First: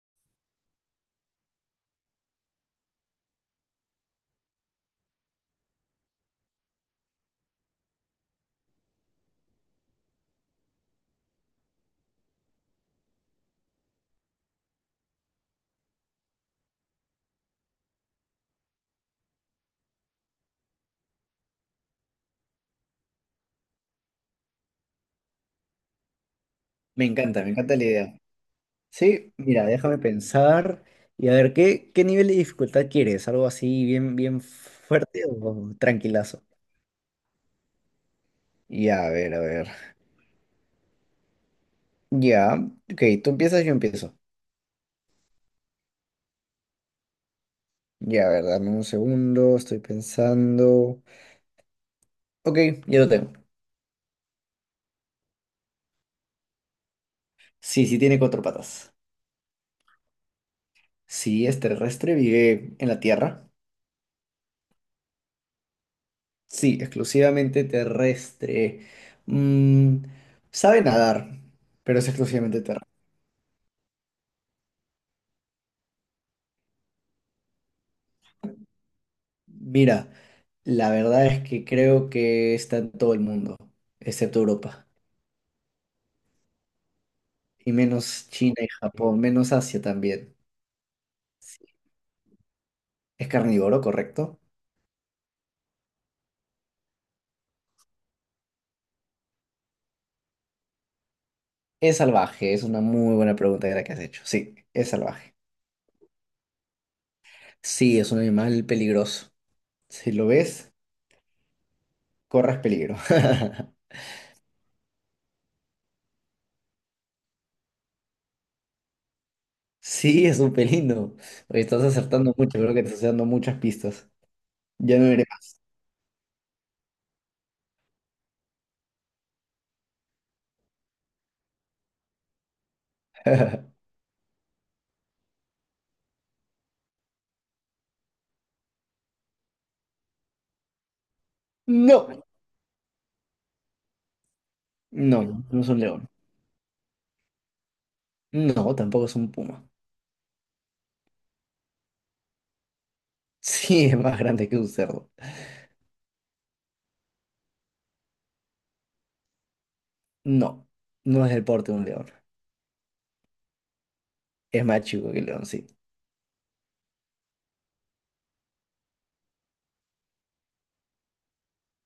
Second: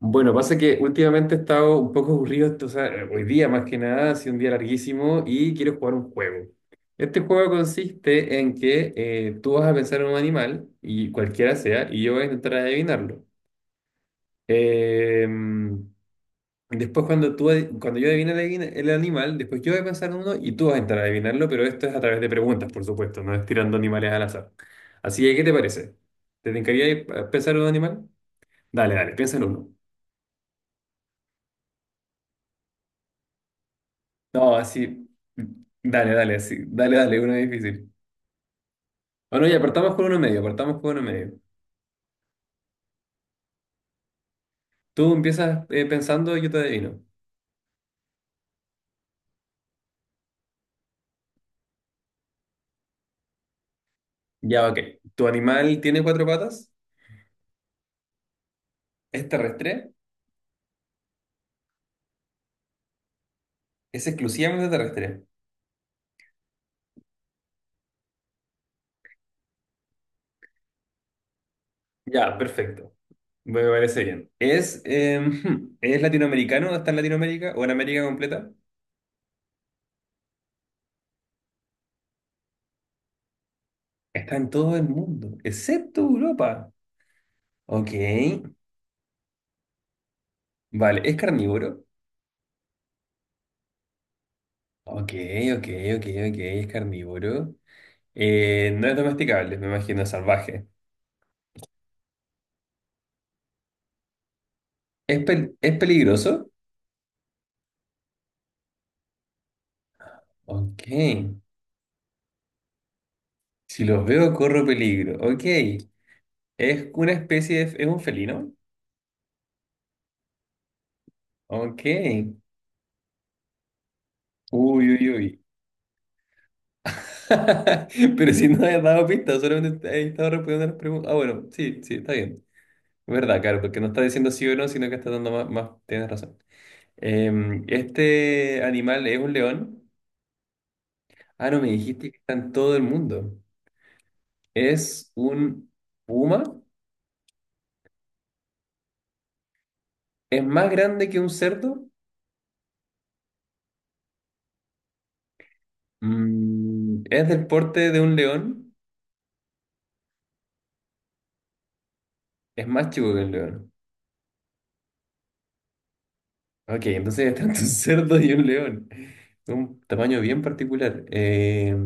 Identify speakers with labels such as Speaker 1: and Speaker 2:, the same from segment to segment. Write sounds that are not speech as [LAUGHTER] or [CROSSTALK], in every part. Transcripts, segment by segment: Speaker 1: Bueno, pasa que últimamente he estado un poco aburrido, o sea, hoy día más que nada, ha sido un día larguísimo y quiero jugar un juego. Este juego consiste en que tú vas a pensar en un animal, y cualquiera sea, y yo voy a intentar adivinarlo. Eh, Después cuando cuando yo adivine el animal, después yo voy a pensar en uno y tú vas a intentar adivinarlo, pero esto es a través de preguntas, por supuesto, no es tirando animales al azar. Así que, ¿qué te parece? ¿Te encantaría
Speaker 2: Me
Speaker 1: pensar en un
Speaker 2: encanta la
Speaker 1: animal?
Speaker 2: idea.
Speaker 1: Dale, dale,
Speaker 2: Sí,
Speaker 1: piensa en
Speaker 2: mira,
Speaker 1: uno.
Speaker 2: déjame pensar y a ver, ¿qué nivel de dificultad quieres? ¿Algo así bien, bien
Speaker 1: No, así.
Speaker 2: fuerte o
Speaker 1: Dale, dale,
Speaker 2: tranquilazo?
Speaker 1: así. Dale, dale, uno difícil.
Speaker 2: Ya, a ver, a
Speaker 1: Bueno, ya,
Speaker 2: ver.
Speaker 1: partamos con uno medio, partamos con uno medio.
Speaker 2: Ya, ok, tú empiezas, yo empiezo.
Speaker 1: Tú empiezas pensando y yo te adivino.
Speaker 2: Ya, a ver, dame un segundo, estoy pensando. Ok, ya lo tengo.
Speaker 1: Ya, ok. ¿Tu animal tiene cuatro patas?
Speaker 2: Sí, sí tiene cuatro patas.
Speaker 1: ¿Es terrestre?
Speaker 2: Sí, es terrestre, vive en la tierra.
Speaker 1: ¿Es exclusivamente terrestre?
Speaker 2: Sí, exclusivamente terrestre. Mm, sabe nadar, pero es
Speaker 1: Ya,
Speaker 2: exclusivamente terrestre.
Speaker 1: perfecto. Me parece bien. ¿Es, [LAUGHS] ¿es latinoamericano? ¿Está en Latinoamérica o en América completa?
Speaker 2: Mira, la verdad es que creo que está en todo el mundo,
Speaker 1: Está
Speaker 2: excepto
Speaker 1: en todo
Speaker 2: Europa,
Speaker 1: el mundo, excepto Europa.
Speaker 2: y
Speaker 1: Ok.
Speaker 2: menos China y Japón, menos Asia también.
Speaker 1: Vale, ¿es
Speaker 2: Sí.
Speaker 1: carnívoro?
Speaker 2: ¿Es carnívoro, correcto?
Speaker 1: Ok, ok, ok, ok, es carnívoro. No es domesticable, me imagino, salvaje.
Speaker 2: Es salvaje, es una muy buena pregunta la que has hecho. Sí, es
Speaker 1: ¿Es,
Speaker 2: salvaje.
Speaker 1: es peligroso?
Speaker 2: Sí, es un animal peligroso. Si lo ves,
Speaker 1: Ok.
Speaker 2: corres peligro.
Speaker 1: Si
Speaker 2: [LAUGHS]
Speaker 1: los veo, corro peligro. Ok. ¿Es una especie de... ¿Es un felino?
Speaker 2: Sí, es un pelino. Oye, estás
Speaker 1: Ok.
Speaker 2: acertando mucho, creo que te estás dando muchas pistas.
Speaker 1: Uy,
Speaker 2: Ya
Speaker 1: uy,
Speaker 2: no iré
Speaker 1: uy. [LAUGHS] Pero si no has dado pistas, solamente he estado respondiendo las preguntas. Ah, bueno, sí, sí, está bien. Es verdad,
Speaker 2: más.
Speaker 1: claro, porque
Speaker 2: [LAUGHS]
Speaker 1: no está diciendo sí o no, sino que está dando más... más... Tienes razón. ¿Este animal es un león? Ah, no, me dijiste que
Speaker 2: No,
Speaker 1: está en todo el mundo. ¿Es
Speaker 2: no, no es
Speaker 1: un
Speaker 2: un león.
Speaker 1: puma?
Speaker 2: No, tampoco es un puma.
Speaker 1: ¿Es más grande que un cerdo?
Speaker 2: Sí, es más grande que un cerdo.
Speaker 1: Mm, ¿es del porte de un león?
Speaker 2: No, no es del porte de un león.
Speaker 1: Es más chico que un león.
Speaker 2: Es más chico que el león, sí.
Speaker 1: Ok, entonces es tanto [LAUGHS] un cerdo y un león. Un tamaño bien particular.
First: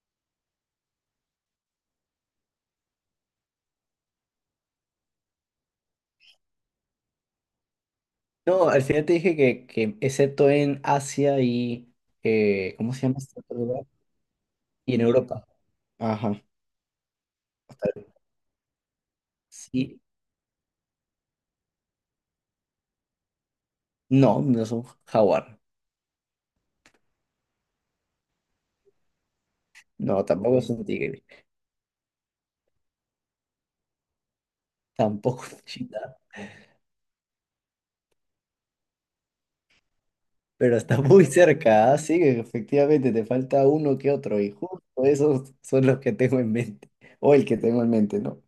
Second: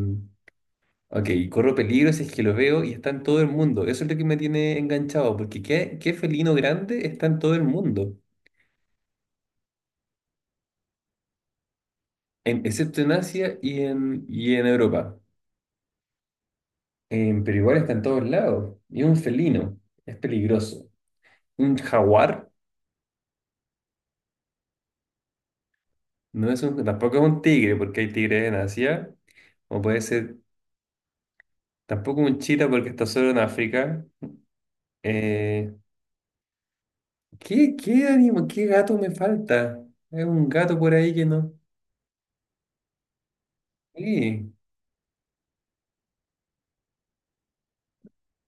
Speaker 1: Ok, corro peligro si es que lo veo y está en todo el mundo. Eso es lo que me tiene enganchado, porque ¿qué felino grande está en todo el mundo?
Speaker 2: No, al final te dije que excepto en Asia y… ¿cómo
Speaker 1: Excepto
Speaker 2: se
Speaker 1: en
Speaker 2: llama este otro
Speaker 1: Asia y
Speaker 2: lugar?
Speaker 1: y en
Speaker 2: Y en
Speaker 1: Europa.
Speaker 2: Europa. Ajá.
Speaker 1: Pero igual está en todos lados. Y es un felino.
Speaker 2: Sí.
Speaker 1: Es peligroso. ¿Un jaguar?
Speaker 2: No, no es un jaguar.
Speaker 1: Tampoco es un tigre, porque hay tigres en Asia, o puede
Speaker 2: No,
Speaker 1: ser
Speaker 2: tampoco es un tigre.
Speaker 1: tampoco un chita porque está solo en África.
Speaker 2: Tampoco es un
Speaker 1: Eh,
Speaker 2: cheetah.
Speaker 1: ¿Qué, qué gato me falta? Es un
Speaker 2: Pero
Speaker 1: gato por
Speaker 2: está
Speaker 1: ahí
Speaker 2: muy
Speaker 1: que no.
Speaker 2: cerca, así que efectivamente te falta uno que otro. Y
Speaker 1: Sí,
Speaker 2: justo esos son los que tengo en mente. O el que tengo en mente, ¿no?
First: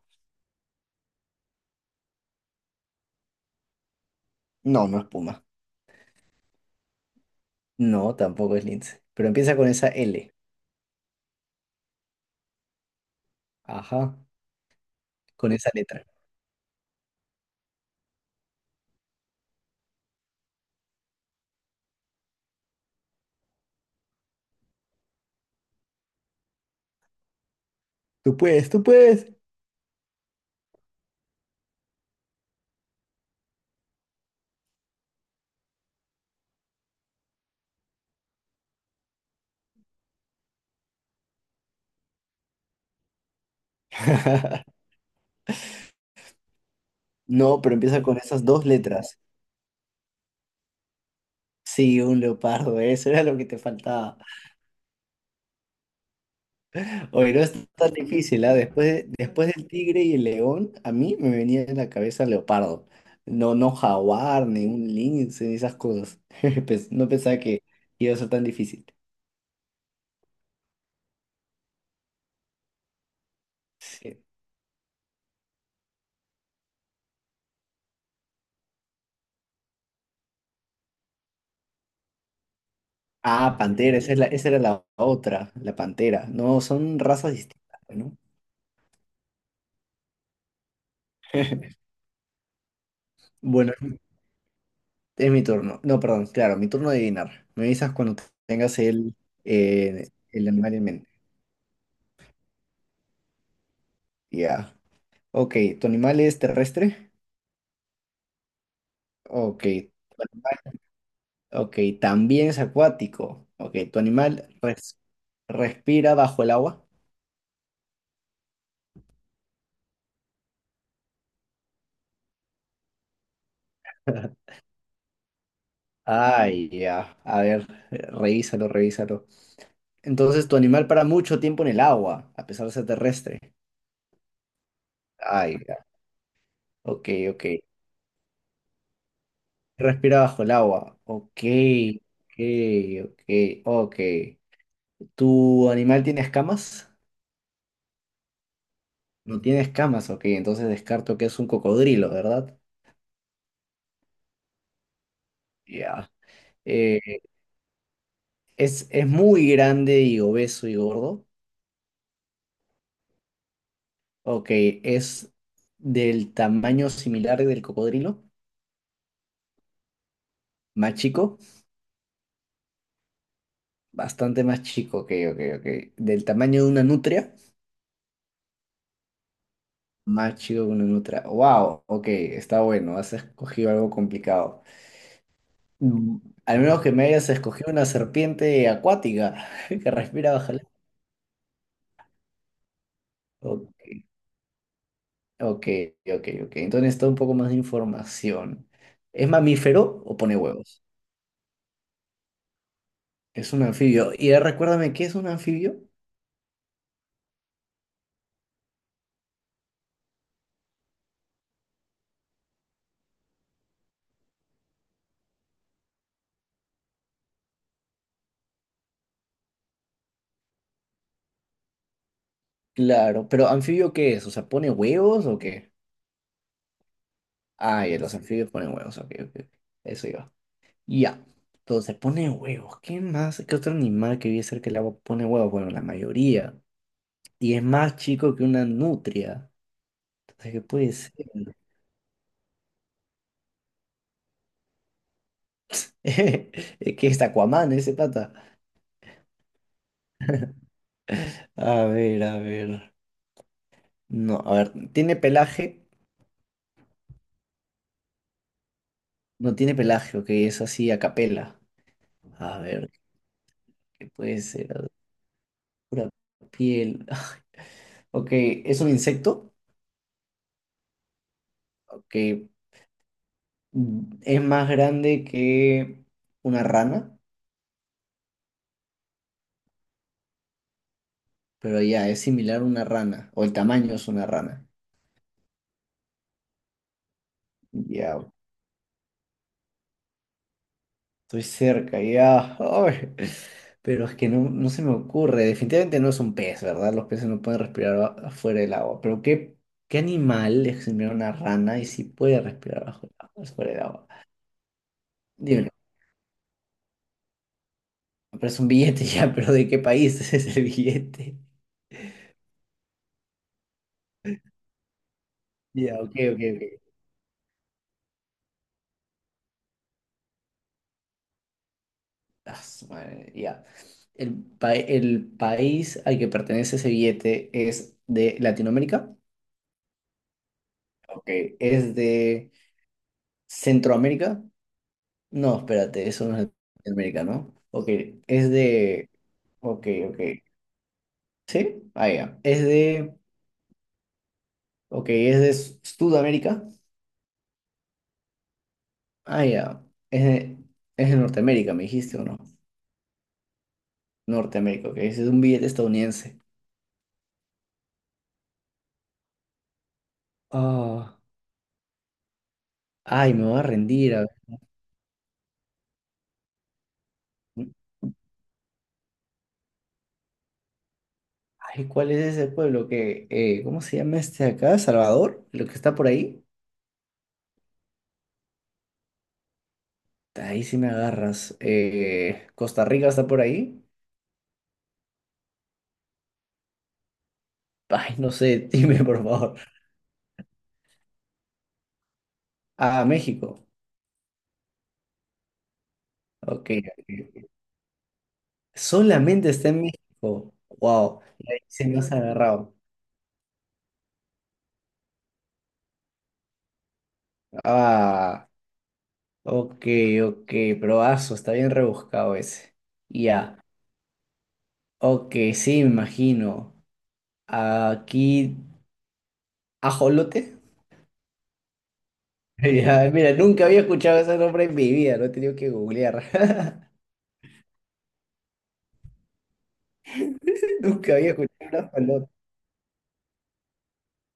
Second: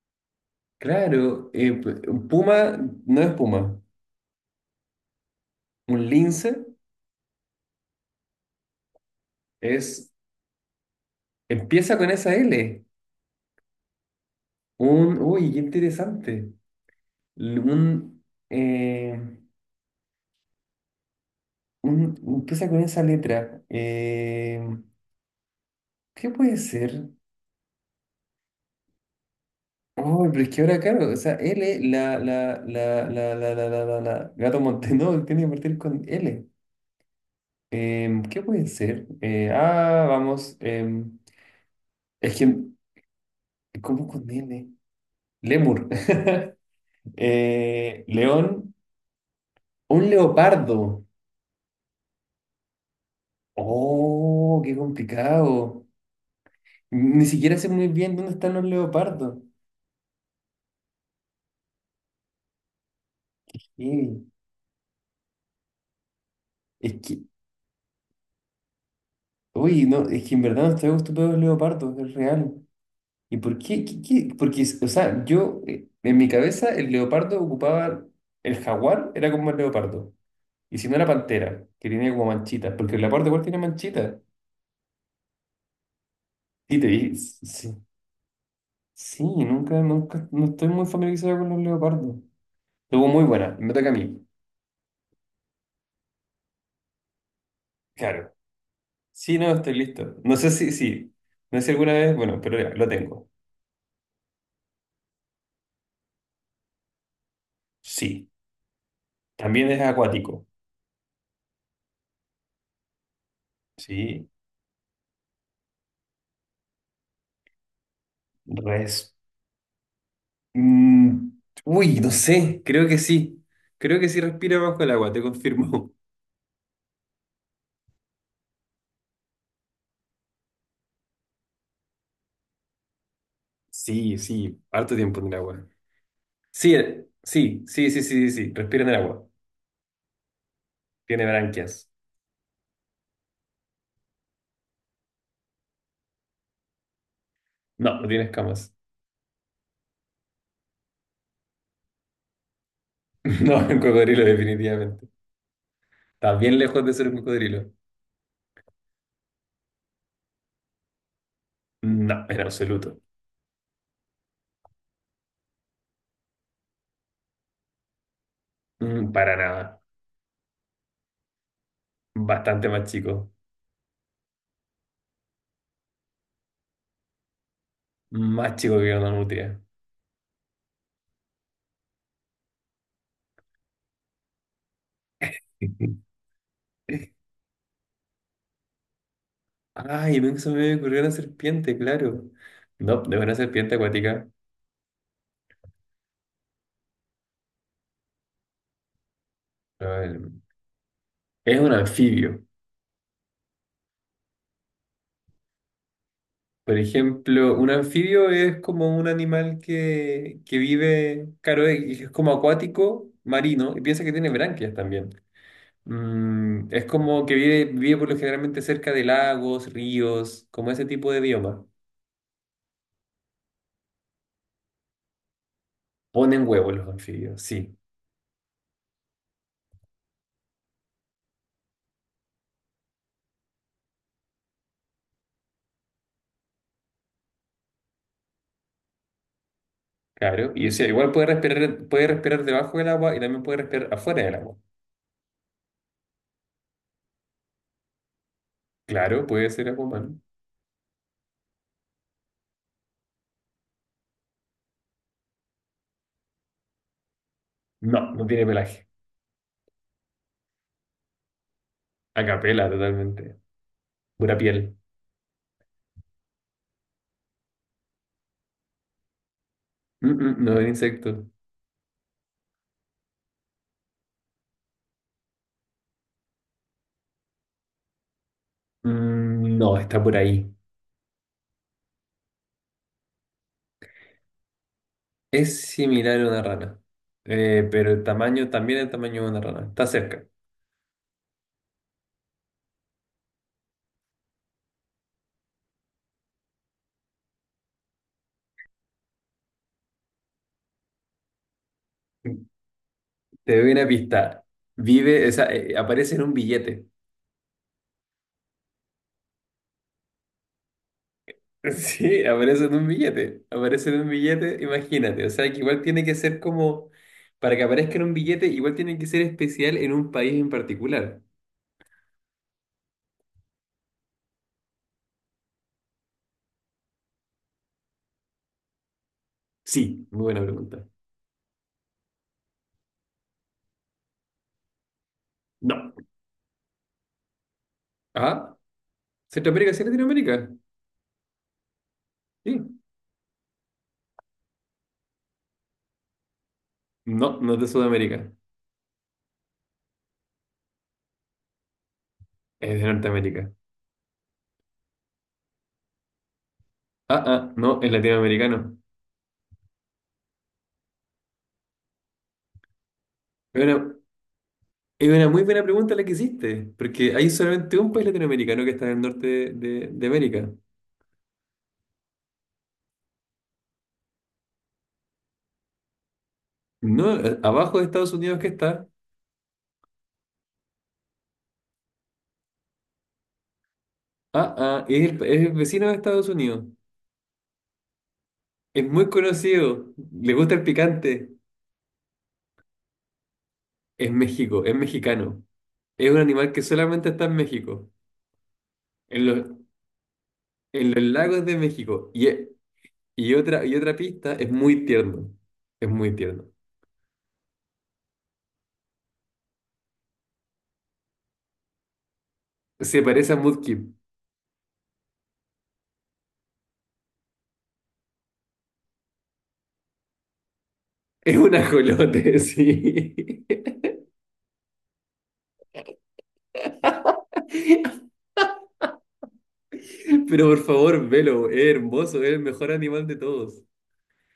Speaker 1: claro, un puma no es puma,
Speaker 2: No, no es puma.
Speaker 1: un lince
Speaker 2: No, tampoco es Lince. Pero empieza con esa
Speaker 1: es,
Speaker 2: L.
Speaker 1: empieza con esa L.
Speaker 2: Ajá,
Speaker 1: Un,
Speaker 2: con
Speaker 1: uy, qué
Speaker 2: esa letra.
Speaker 1: interesante. Un, eh, empieza con esa letra. ¿Qué puede ser?
Speaker 2: Tú puedes, tú puedes.
Speaker 1: Oh, pero es que ahora, claro, o sea, L, la, Gato Montenegro [LAUGHS] tiene que partir con L. ¿Qué puede ser? Vamos, es que, ¿cómo con L?
Speaker 2: [LAUGHS]
Speaker 1: Lemur. [LAUGHS]
Speaker 2: No, pero empieza con esas dos
Speaker 1: León,
Speaker 2: letras.
Speaker 1: un leopardo.
Speaker 2: Sí, un leopardo, eso era lo que te faltaba.
Speaker 1: Oh, qué complicado. Ni
Speaker 2: Oye, no es
Speaker 1: siquiera sé muy
Speaker 2: tan
Speaker 1: bien dónde
Speaker 2: difícil, ¿ah?
Speaker 1: están los
Speaker 2: Después,
Speaker 1: leopardos.
Speaker 2: después del tigre y el león, a mí me venía en la cabeza leopardo. No, no
Speaker 1: Eh,
Speaker 2: jaguar, ni un lince, ni esas cosas. [LAUGHS]
Speaker 1: Es
Speaker 2: No
Speaker 1: que,
Speaker 2: pensaba que iba a ser tan difícil.
Speaker 1: uy, no, es que en verdad no estoy acostumbrado a los leopardos, es real. ¿Y por qué?
Speaker 2: Sí.
Speaker 1: ¿Qué? Porque, o sea, yo, en mi cabeza, el leopardo ocupaba, el jaguar era como el leopardo. Y si no era pantera, que tenía como manchitas, porque el leopardo igual
Speaker 2: Ah,
Speaker 1: tiene
Speaker 2: pantera, esa
Speaker 1: manchitas.
Speaker 2: es la, esa era la otra, la pantera. No,
Speaker 1: Sí,
Speaker 2: son razas
Speaker 1: sí,
Speaker 2: distintas, ¿no?
Speaker 1: sí, nunca, nunca, no estoy muy familiarizado con los leopardos. Estuvo muy buena,
Speaker 2: Bueno,
Speaker 1: me toca a mí.
Speaker 2: es mi turno. No, perdón, claro, mi turno de adivinar. Me avisas cuando
Speaker 1: Claro.
Speaker 2: tengas
Speaker 1: Sí, no, estoy listo. No
Speaker 2: el
Speaker 1: sé si,
Speaker 2: animal en mente.
Speaker 1: sí, no sé si alguna vez, bueno, pero ya, lo tengo.
Speaker 2: Ya. Ok, ¿tu animal es terrestre?
Speaker 1: Sí,
Speaker 2: Ok.
Speaker 1: también es acuático.
Speaker 2: Ok, también es acuático. Ok,
Speaker 1: Sí,
Speaker 2: ¿respira bajo el agua?
Speaker 1: res. Mm, uy, no sé, creo que sí. Creo que sí
Speaker 2: [LAUGHS]
Speaker 1: respira bajo el agua, te confirmo. [LAUGHS]
Speaker 2: Ay, ya. A ver, revísalo, revísalo. Entonces, tu animal para mucho tiempo en el agua, a pesar de ser terrestre.
Speaker 1: Sí, sí, harto tiempo en el
Speaker 2: Ay,
Speaker 1: agua.
Speaker 2: ya.
Speaker 1: Sí,
Speaker 2: Ok, ok.
Speaker 1: sí, sí, sí, sí, sí, sí, respira en el agua.
Speaker 2: Respira bajo el agua.
Speaker 1: Tiene
Speaker 2: Ok,
Speaker 1: branquias.
Speaker 2: ok, ok. ¿Tu animal tiene escamas?
Speaker 1: No, no tiene escamas.
Speaker 2: No tiene escamas, ok. Entonces descarto que es un cocodrilo, ¿verdad?
Speaker 1: [LAUGHS] No, es un cocodrilo definitivamente.
Speaker 2: Ya.
Speaker 1: Está bien lejos de
Speaker 2: Eh,
Speaker 1: ser un cocodrilo.
Speaker 2: es muy grande y obeso y gordo.
Speaker 1: No, en absoluto.
Speaker 2: Ok, es del tamaño similar del cocodrilo.
Speaker 1: Mm, para nada.
Speaker 2: Más chico,
Speaker 1: Bastante más chico.
Speaker 2: bastante más chico, ok, ok. Del tamaño de una nutria,
Speaker 1: Más chico que una nutria.
Speaker 2: más chico que una nutria. Wow, ok, está bueno, has escogido algo complicado. Mm,
Speaker 1: [LAUGHS]
Speaker 2: al menos que me hayas escogido una serpiente acuática [LAUGHS] que
Speaker 1: Ay,
Speaker 2: respira
Speaker 1: se
Speaker 2: bajo el
Speaker 1: me ocurrió una serpiente, claro. No, de una
Speaker 2: agua.
Speaker 1: serpiente acuática.
Speaker 2: Ok, ok. Entonces necesito un poco más de información. ¿Es mamífero o pone huevos?
Speaker 1: Es un anfibio.
Speaker 2: Es un anfibio. Y ahora recuérdame, ¿qué es un anfibio?
Speaker 1: Por ejemplo, un anfibio es como un animal que vive, claro, y es como acuático, marino, y piensa que tiene branquias también. Mm, es como que vive, vive por lo generalmente cerca de lagos, ríos, como ese tipo de bioma.
Speaker 2: Claro, pero ¿anfibio qué es? O sea, ¿pone huevos o qué?
Speaker 1: Ponen huevos los anfibios, sí,
Speaker 2: Ah, ya, los anfibios ponen huevos. Ok, ok. Eso iba. Ya. Entonces, pone huevos. ¿Qué más? ¿Qué otro animal que vive cerca del agua pone huevos? Bueno, la mayoría. Y es más chico que una nutria.
Speaker 1: claro.
Speaker 2: Entonces, ¿qué
Speaker 1: Y o sea,
Speaker 2: puede
Speaker 1: igual
Speaker 2: ser?
Speaker 1: puede respirar debajo del agua y también puede respirar afuera del agua.
Speaker 2: [LAUGHS] Es que es Aquaman ese pata.
Speaker 1: Claro, puede ser acuamano.
Speaker 2: A ver, a ver. No, a ver, ¿tiene pelaje?
Speaker 1: No, no tiene pelaje.
Speaker 2: No tiene pelaje, ok, es así a capela. A
Speaker 1: Acapela
Speaker 2: ver,
Speaker 1: totalmente.
Speaker 2: ¿qué
Speaker 1: Pura
Speaker 2: puede
Speaker 1: piel.
Speaker 2: ser? A ver, pura piel. [LAUGHS] Ok, ¿es un insecto?
Speaker 1: Mm, mm, no es insecto.
Speaker 2: Ok, mm, es más grande que una rana,
Speaker 1: Mm, no, está por ahí.
Speaker 2: pero ya, es similar a una rana, o el tamaño es una rana.
Speaker 1: Es similar a una rana, pero el
Speaker 2: Ya,
Speaker 1: tamaño también es el tamaño de una rana. Está cerca.
Speaker 2: estoy cerca, ya. Ay, pero es que no se me ocurre. Definitivamente no es un pez, ¿verdad? Los peces no pueden respirar afuera del agua. Pero ¿qué animal es similar a una rana y sí puede respirar bajo el agua,
Speaker 1: Te
Speaker 2: fuera
Speaker 1: doy
Speaker 2: del
Speaker 1: una
Speaker 2: agua?
Speaker 1: pista. Vive, o sea,
Speaker 2: Dímelo.
Speaker 1: aparece en un billete.
Speaker 2: Pero es un billete [LAUGHS] ya, pero ¿de qué país es ese billete?
Speaker 1: [LAUGHS] Sí, aparece en un billete. Aparece en un billete, imagínate. O sea, que igual
Speaker 2: Ya,
Speaker 1: tiene
Speaker 2: ok,
Speaker 1: que ser
Speaker 2: ok.
Speaker 1: como, para que aparezca en un billete, igual tiene que ser especial en un país en particular.
Speaker 2: Ah, su madre, ya. El, el país al que pertenece ese billete es de Latinoamérica.
Speaker 1: Sí, muy buena pregunta.
Speaker 2: Ok. ¿Es de Centroamérica? No,
Speaker 1: No.
Speaker 2: espérate, eso no es de América, ¿no? Ok, es
Speaker 1: Ah,
Speaker 2: de…
Speaker 1: Centroamérica, sí,
Speaker 2: Ok, ok.
Speaker 1: Latinoamérica.
Speaker 2: ¿Sí? Ah, ya. Es
Speaker 1: Sí.
Speaker 2: de… Ok, es de Sudamérica.
Speaker 1: No, no es de Sudamérica.
Speaker 2: Ah, ya. Es de… Es de Norteamérica, me dijiste, ¿o no?
Speaker 1: Es de Norteamérica.
Speaker 2: Norteamérica, ok. Ese es un billete estadounidense.
Speaker 1: Ah, ah, no, es latinoamericano.
Speaker 2: Ah, ay, me voy
Speaker 1: Es
Speaker 2: a
Speaker 1: una,
Speaker 2: rendir. A ver.
Speaker 1: es una muy buena pregunta la que hiciste, porque hay solamente un país latinoamericano que está en el norte de América.
Speaker 2: Ay, ¿cuál es ese pueblo que… ¿cómo se llama este de acá? ¿Salvador? ¿Lo que está por ahí?
Speaker 1: No, abajo de Estados Unidos que está.
Speaker 2: Ahí sí me agarras. ¿Costa Rica está por ahí?
Speaker 1: Ah, ah, es el vecino de Estados Unidos.
Speaker 2: Ay, no sé, [LAUGHS]
Speaker 1: Es
Speaker 2: dime
Speaker 1: muy
Speaker 2: por favor.
Speaker 1: conocido, le gusta el picante.
Speaker 2: Ah, México.
Speaker 1: Es México, es mexicano. Es un animal que
Speaker 2: Ok,
Speaker 1: solamente está en
Speaker 2: ok.
Speaker 1: México, en los,
Speaker 2: Solamente está en México.
Speaker 1: en los
Speaker 2: Wow.
Speaker 1: lagos
Speaker 2: Y
Speaker 1: de
Speaker 2: ahí se me
Speaker 1: México.
Speaker 2: has agarrado.
Speaker 1: Y, otra, y otra pista, es muy tierno. Es muy tierno.
Speaker 2: Ah, ok, ok. Probazo, está bien rebuscado ese.
Speaker 1: Se parece a
Speaker 2: Ya.
Speaker 1: Mudkip.
Speaker 2: Ok, sí, me imagino. Aquí, ajolote. [LAUGHS]
Speaker 1: Es un ajolote, [LAUGHS]
Speaker 2: Ya, mira,
Speaker 1: sí.
Speaker 2: nunca había escuchado ese nombre en mi vida, lo he tenido que googlear. [LAUGHS]
Speaker 1: Pero por favor,
Speaker 2: Nunca había
Speaker 1: velo,
Speaker 2: escuchado
Speaker 1: es
Speaker 2: un
Speaker 1: hermoso, es
Speaker 2: ajolote.
Speaker 1: el mejor animal de todos.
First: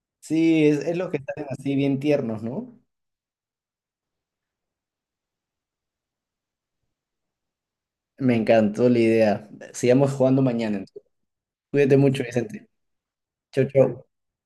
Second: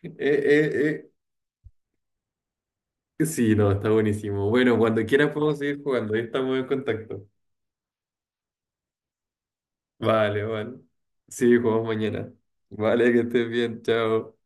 Speaker 1: Eh,
Speaker 2: Sí,
Speaker 1: eh,
Speaker 2: es lo
Speaker 1: eh,
Speaker 2: que están así bien tiernos, ¿no?
Speaker 1: Sí, no, está buenísimo. Bueno, cuando quieras podemos seguir jugando, ahí estamos en contacto.
Speaker 2: Me encantó la idea. Sigamos jugando
Speaker 1: Vale, vale.
Speaker 2: mañana entonces.
Speaker 1: Sí, jugamos
Speaker 2: Cuídate mucho,
Speaker 1: mañana.
Speaker 2: Vicente.
Speaker 1: Vale, que estés
Speaker 2: Chau,
Speaker 1: bien,
Speaker 2: chau.
Speaker 1: chao.